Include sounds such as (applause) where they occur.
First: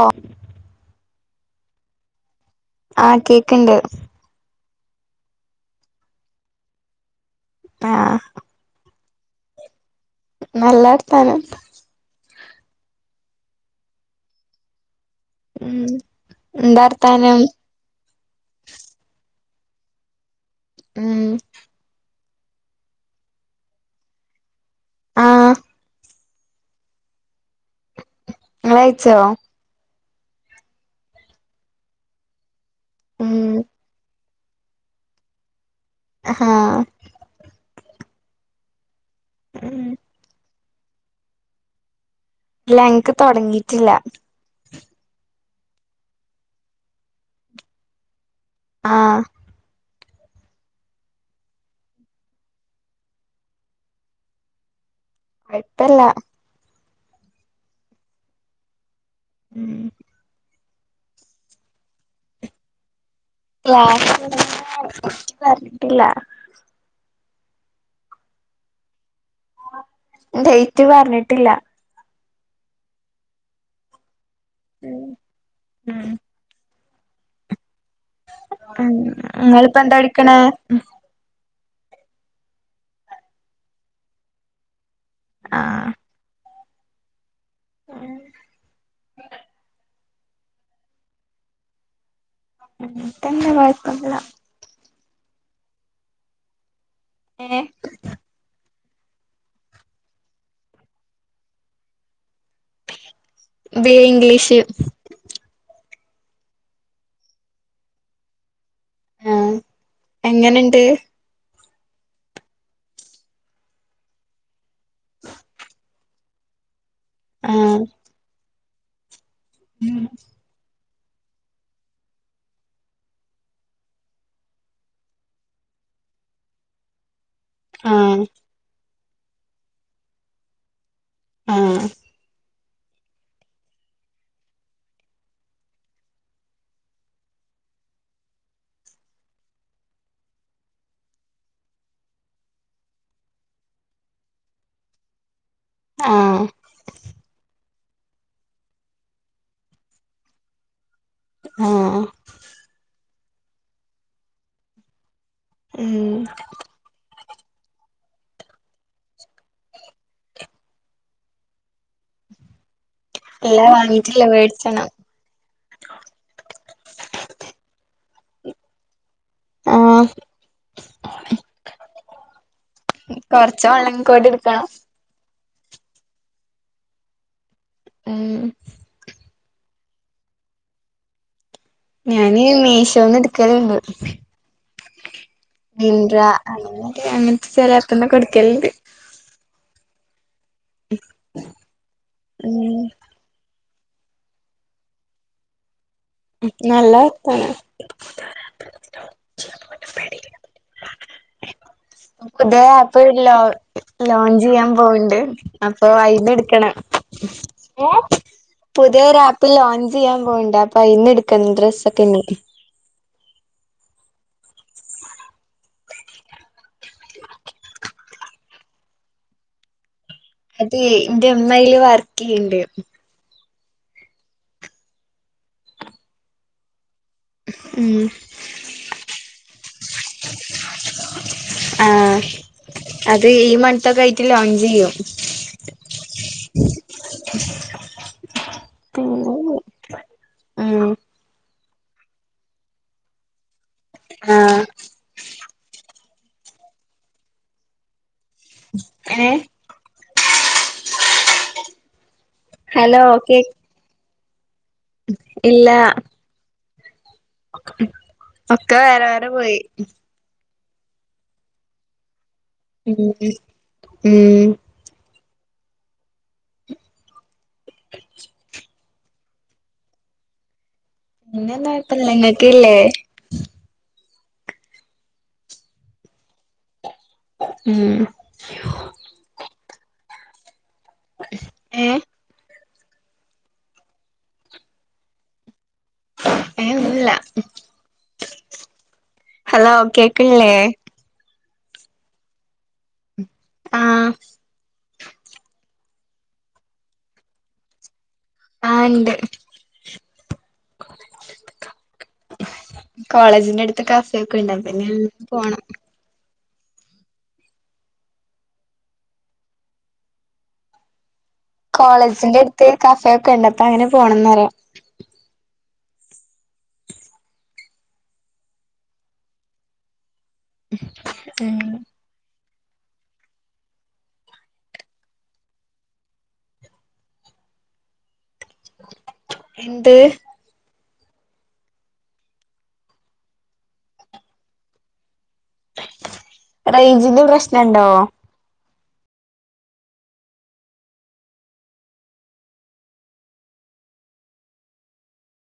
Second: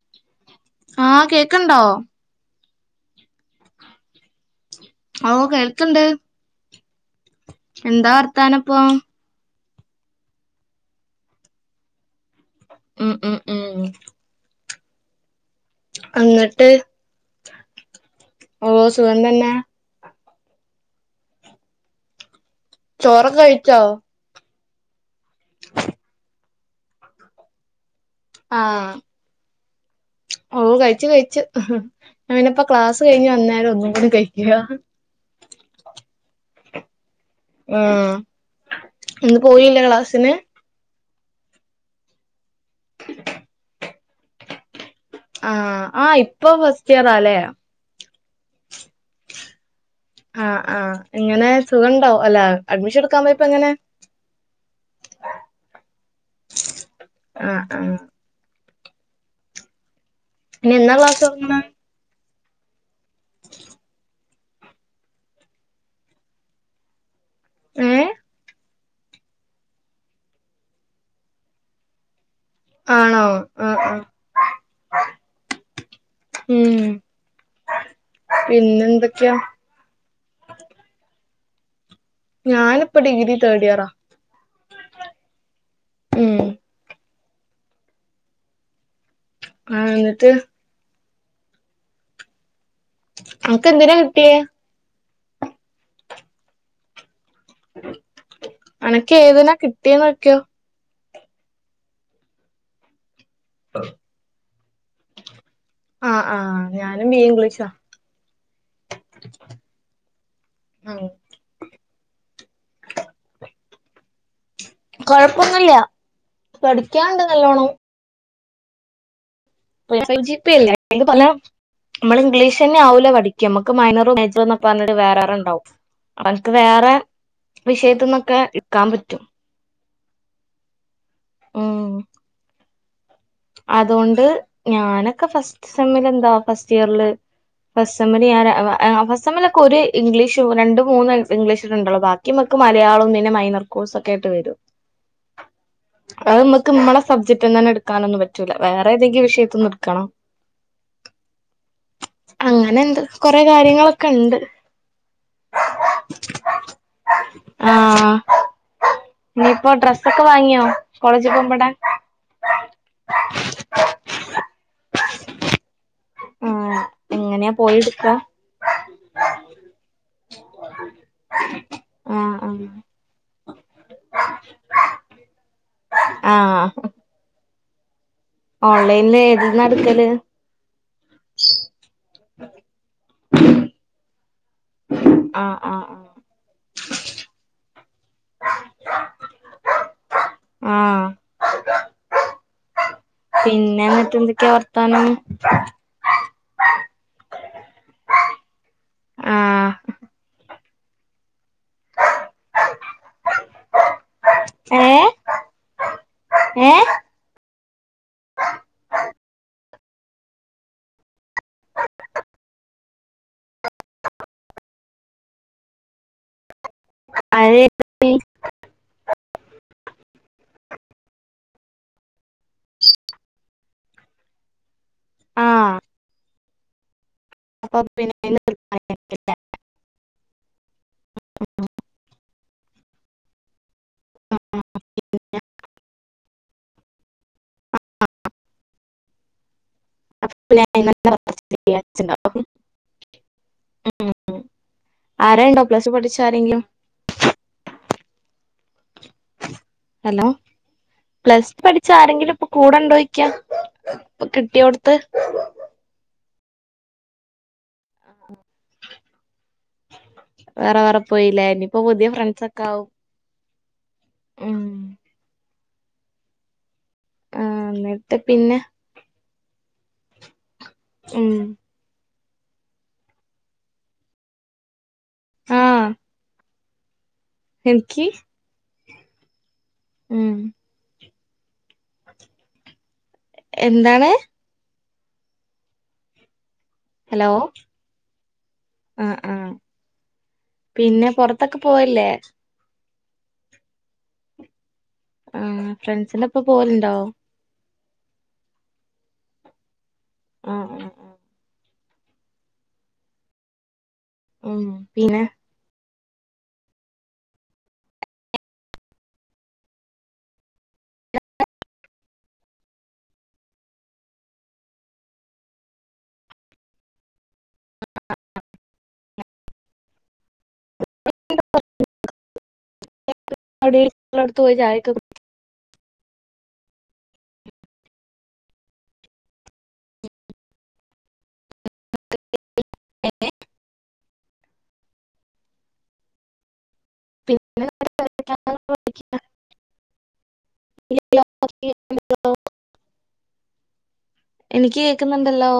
ഓ ആഹ കേക്ണ്ടോ ആ കേക്ണ്ട് ഓ കേൾക്ണ്ട് എന്താ ആഹ് വർത്താനപ്പൊ നല്ലവർത്താനം മ് മ് മ് മ് ഉം എന്നിട്ട് എന്താ വർത്താനം ഓ സുഖം തന്നെ ഉം ചോറ് കഴിച്ചോ ആഹ് (unintelligible) ആഹ ഇങ്ങളയ്ച്ചോ ഓ കഴിച്ചു കഴിച്ചു അവനിപ്പ ക്ലാസ് കഴിഞ്ഞ് ഉം വന്നേരം ഒന്നുകൂടി കഴിക്കുക ആഹ ആ ഇന്ന് പോയില്ല ഉം ക്ലാസിന് ഇല്ല എനിക്ക് തുടങ്ങിയിട്ടില്ല ആഹ് ആഹ് ഇപ്പൊ ഫസ്റ്റ് ഇയറാല്ലേ ആഹ ആഹ ആഹ ഇങ്ങനെ സുഖ ഉണ്ടോ അല്ല അഡ്മിഷൻ എടുക്കാൻ പോയപ്പോ എങ്ങനെ കുഴപ്പല്ല ആഹ ആഹ ഉം ഇനി എന്നാ ക്ലാസ് തുടങ്ങണേ (inaudible) ക്ലാസ് പറഞ്ഞിട്ടില്ല ഏഹ ഡേറ്റ് പറഞ്ഞിട്ടില്ല ആണോ ആഹ് ആഹ് ഉം ഉം ഉം പിന്നെ ഉം എന്തൊക്കെയാ നിങ്ങളിപ്പ എന്താ പടിക്കണേ ഞാനിപ്പ ഡിഗ്രി തേഡ് ഇയറാ ആഹ് ഉം (unintelligible) ആഹ് എന്നിട്ട് അങ്ങൻത്തെന്നെ അനക്ക് എന്തിനാ കൊഴപ്പല്ല കിട്ടിയേ ഏഹ് അനക്ക് ഏതിനാ കിട്ടിയെ നോക്കിയോ ബിയെ ഇംഗ്ലീഷ് ആഹ് ആഹ് ഞാനും ബീയെ ഇംഗ്ലീഷാ ആഹ് എങ്ങനുണ്ട് ഉം (unintelligible) കൊഴപ്പൊന്നുമില്ല പഠിക്കാണ്ട് നല്ലോണ്ണം ആഹ് (unintelligible) നമ്മള് ഇംഗ്ലീഷ് തന്നെ ആവൂല പഠിക്കാ നമുക്ക് മൈനറോ (unintelligible) പറഞ്ഞിട്ട് വേറെ ആറെ ഉണ്ടാവും അവനക്ക് വേറെ ആഹ് വിഷയത്തുമക്കെ എടുക്കാൻ പറ്റും ആഹ് അതുകൊണ്ട് ഞാനൊക്കെ ഫസ്റ്റ് സെമ്മില് എന്താ ഫസ്റ്റ് ഇയറില് ഫസ്റ്റ് സെമ്മില് ഞാന് ഫസ്റ്റ് സെമ്മിലൊക്കെ ഒരു ഇംഗ്ലീഷ് രണ്ടു മൂന്ന് ഇംഗ്ലീഷ് ഉണ്ടോ ഭാ മക്ക് മലയാളം പിന്നെ മൈനർ കോഴ്സ് ഒക്കെ ആയിട്ട് വരും (inaudible) ആഹ് അത് നമക്ക് നമ്മടെ സബ്ജെക്ട് തന്നെ എടുക്കാനൊന്നും പറ്റില്ല റ്റൂല വേറെ ഏതെങ്കിലും വിഷയത്തിന്നുടുക്കണം ആഹ് ആഹ് അങ്ങനെ എന്ത് കൊറെ കാര്യങ്ങളൊക്കെ ഉണ്ട് ആഹ് ഇനിയിപ്പോ ഡ്രസ്സ് ഒക്കെ വാങ്ങിയോ കോളേജിൽ പോകുമ്പോടാൻ ഇല്ലാ വാങ്ങിട്ടില്ലേ വേടിച്ചണം ആഹ് എങ്ങനെയാ പോയി എടുക്ക ആഹ് ആഹ് കൊറച്ച് ഓൺലൈൻ കൂടി എടുക്കണം ആഹ് ഉം ഓൺലൈനില് ഏതുന്ന ഇടുക്കല്? ഞാന് മീശോന്ന് എടുക്കല്ണ്ട്. ആഹ് ആഹ് ആഹ് മിണ്ട്രാ അങ്ങനെ ഒക്കെ അങ്ങനത്തെ ചെലോട്ത്ത്ന്നൊക്കെ ഇട്ക്കലുണ്ട്. ആഹ് ഉം പിന്നെ എന്നിട്ട് എന്തൊക്കെയാ വർത്താനം? നല്ല ഇത്താണ്. ആഹ് പുതിയ ആപ്പില്ലോ ലോഞ്ച് ചെയ്യാൻ ഏ പോണിണ്ട് അപ്പൊ അതിന്റെ ഏ എടുക്കണം. പുതിയൊരാപ്പ് ലോഞ്ച് ചെയ്യാൻ പോണിണ്ട്. അപ്പൊ അയിന്ന് എടുക്കണം ഡ്രസ്സൊക്കെ ഇനി അയി പ്പൊപ്പി അത് ന്റെമ്മയില് വർക്ക് ചെയ്യണ്ട്. ആഹ് അപ്പൊ ഉം പിന്നെ ആ അതെ ഈ മൺത്തൊക്കെ ആയിട്ട് ലോഞ്ച് ചെയ്യും. ഉം പിന്നെ ല്ലേ അപ് ലോഞ്ച് ഇയ്യാഴ്ച ണ്ടാവും ഉം ആരാണ്ടോ പ്ലസ്സ് പഠിച്ച ആരെങ്കിലും ഏഹ് ഹലോ പ്ലസ് പഠിച്ച ആരെങ്കിലും ഇപ്പൊ ഹലോ ഓക്കെ കൂടെണ്ടോയ്ക്കഇപ്പൊ കിട്ടിയോട് ഇല്ല ഒക്കെ വേറെ വേറെ പോയി. വേറെ വേറെ പോയില്ലെ ഇനിയിപ്പോ പുതിയ ഫ്രണ്ട്സ് ഒക്കെ ആവും ഉം ഉം ആന്നിട്ട് പിന്നെ ഉം പിന്നെന്താ കുഴപ്പമില്ല ഇങ്ങക്കില്ലേ? ആഹ് ഉം എനിക്ക് ഉം ഏ എന്താണ്? ഏല്ല ഹലോ ആഹ് ആഹ് ഹലോ കേക്കണില്ലേ? പിന്നെ പുറ പൊറത്തൊക്കെ പോവല്ലേ? ആഹ് ആ ഫ്രണ്ട്സിന്റൊപ്പം പോവലുണ്ടോ? ആണ്ട് ആഹ് ആഹ് കോളേജിന്റെ അടുത്ത് കഫേ ഒക്കെ ഇണ്ട് ആഹ് അപ്പൊ ഉം പിന്നെ പോണം. കോളേജിന്റെ അടുത്ത് കഫയൊക്കെ ഉണ്ട് അപ്പൊ അങ്ങനെ പോകണംന്ന് പറയാ ഉം ള്ളോട്ത്തോയി ചായൊക്കെ കുട് എന്ത്? ഏ റൈഞ്ചിന്റെ പ്രശ്നണ്ടോ? (inaudible) (unintelligible) എനിക്ക് കേക്കുന്നുണ്ടല്ലോ?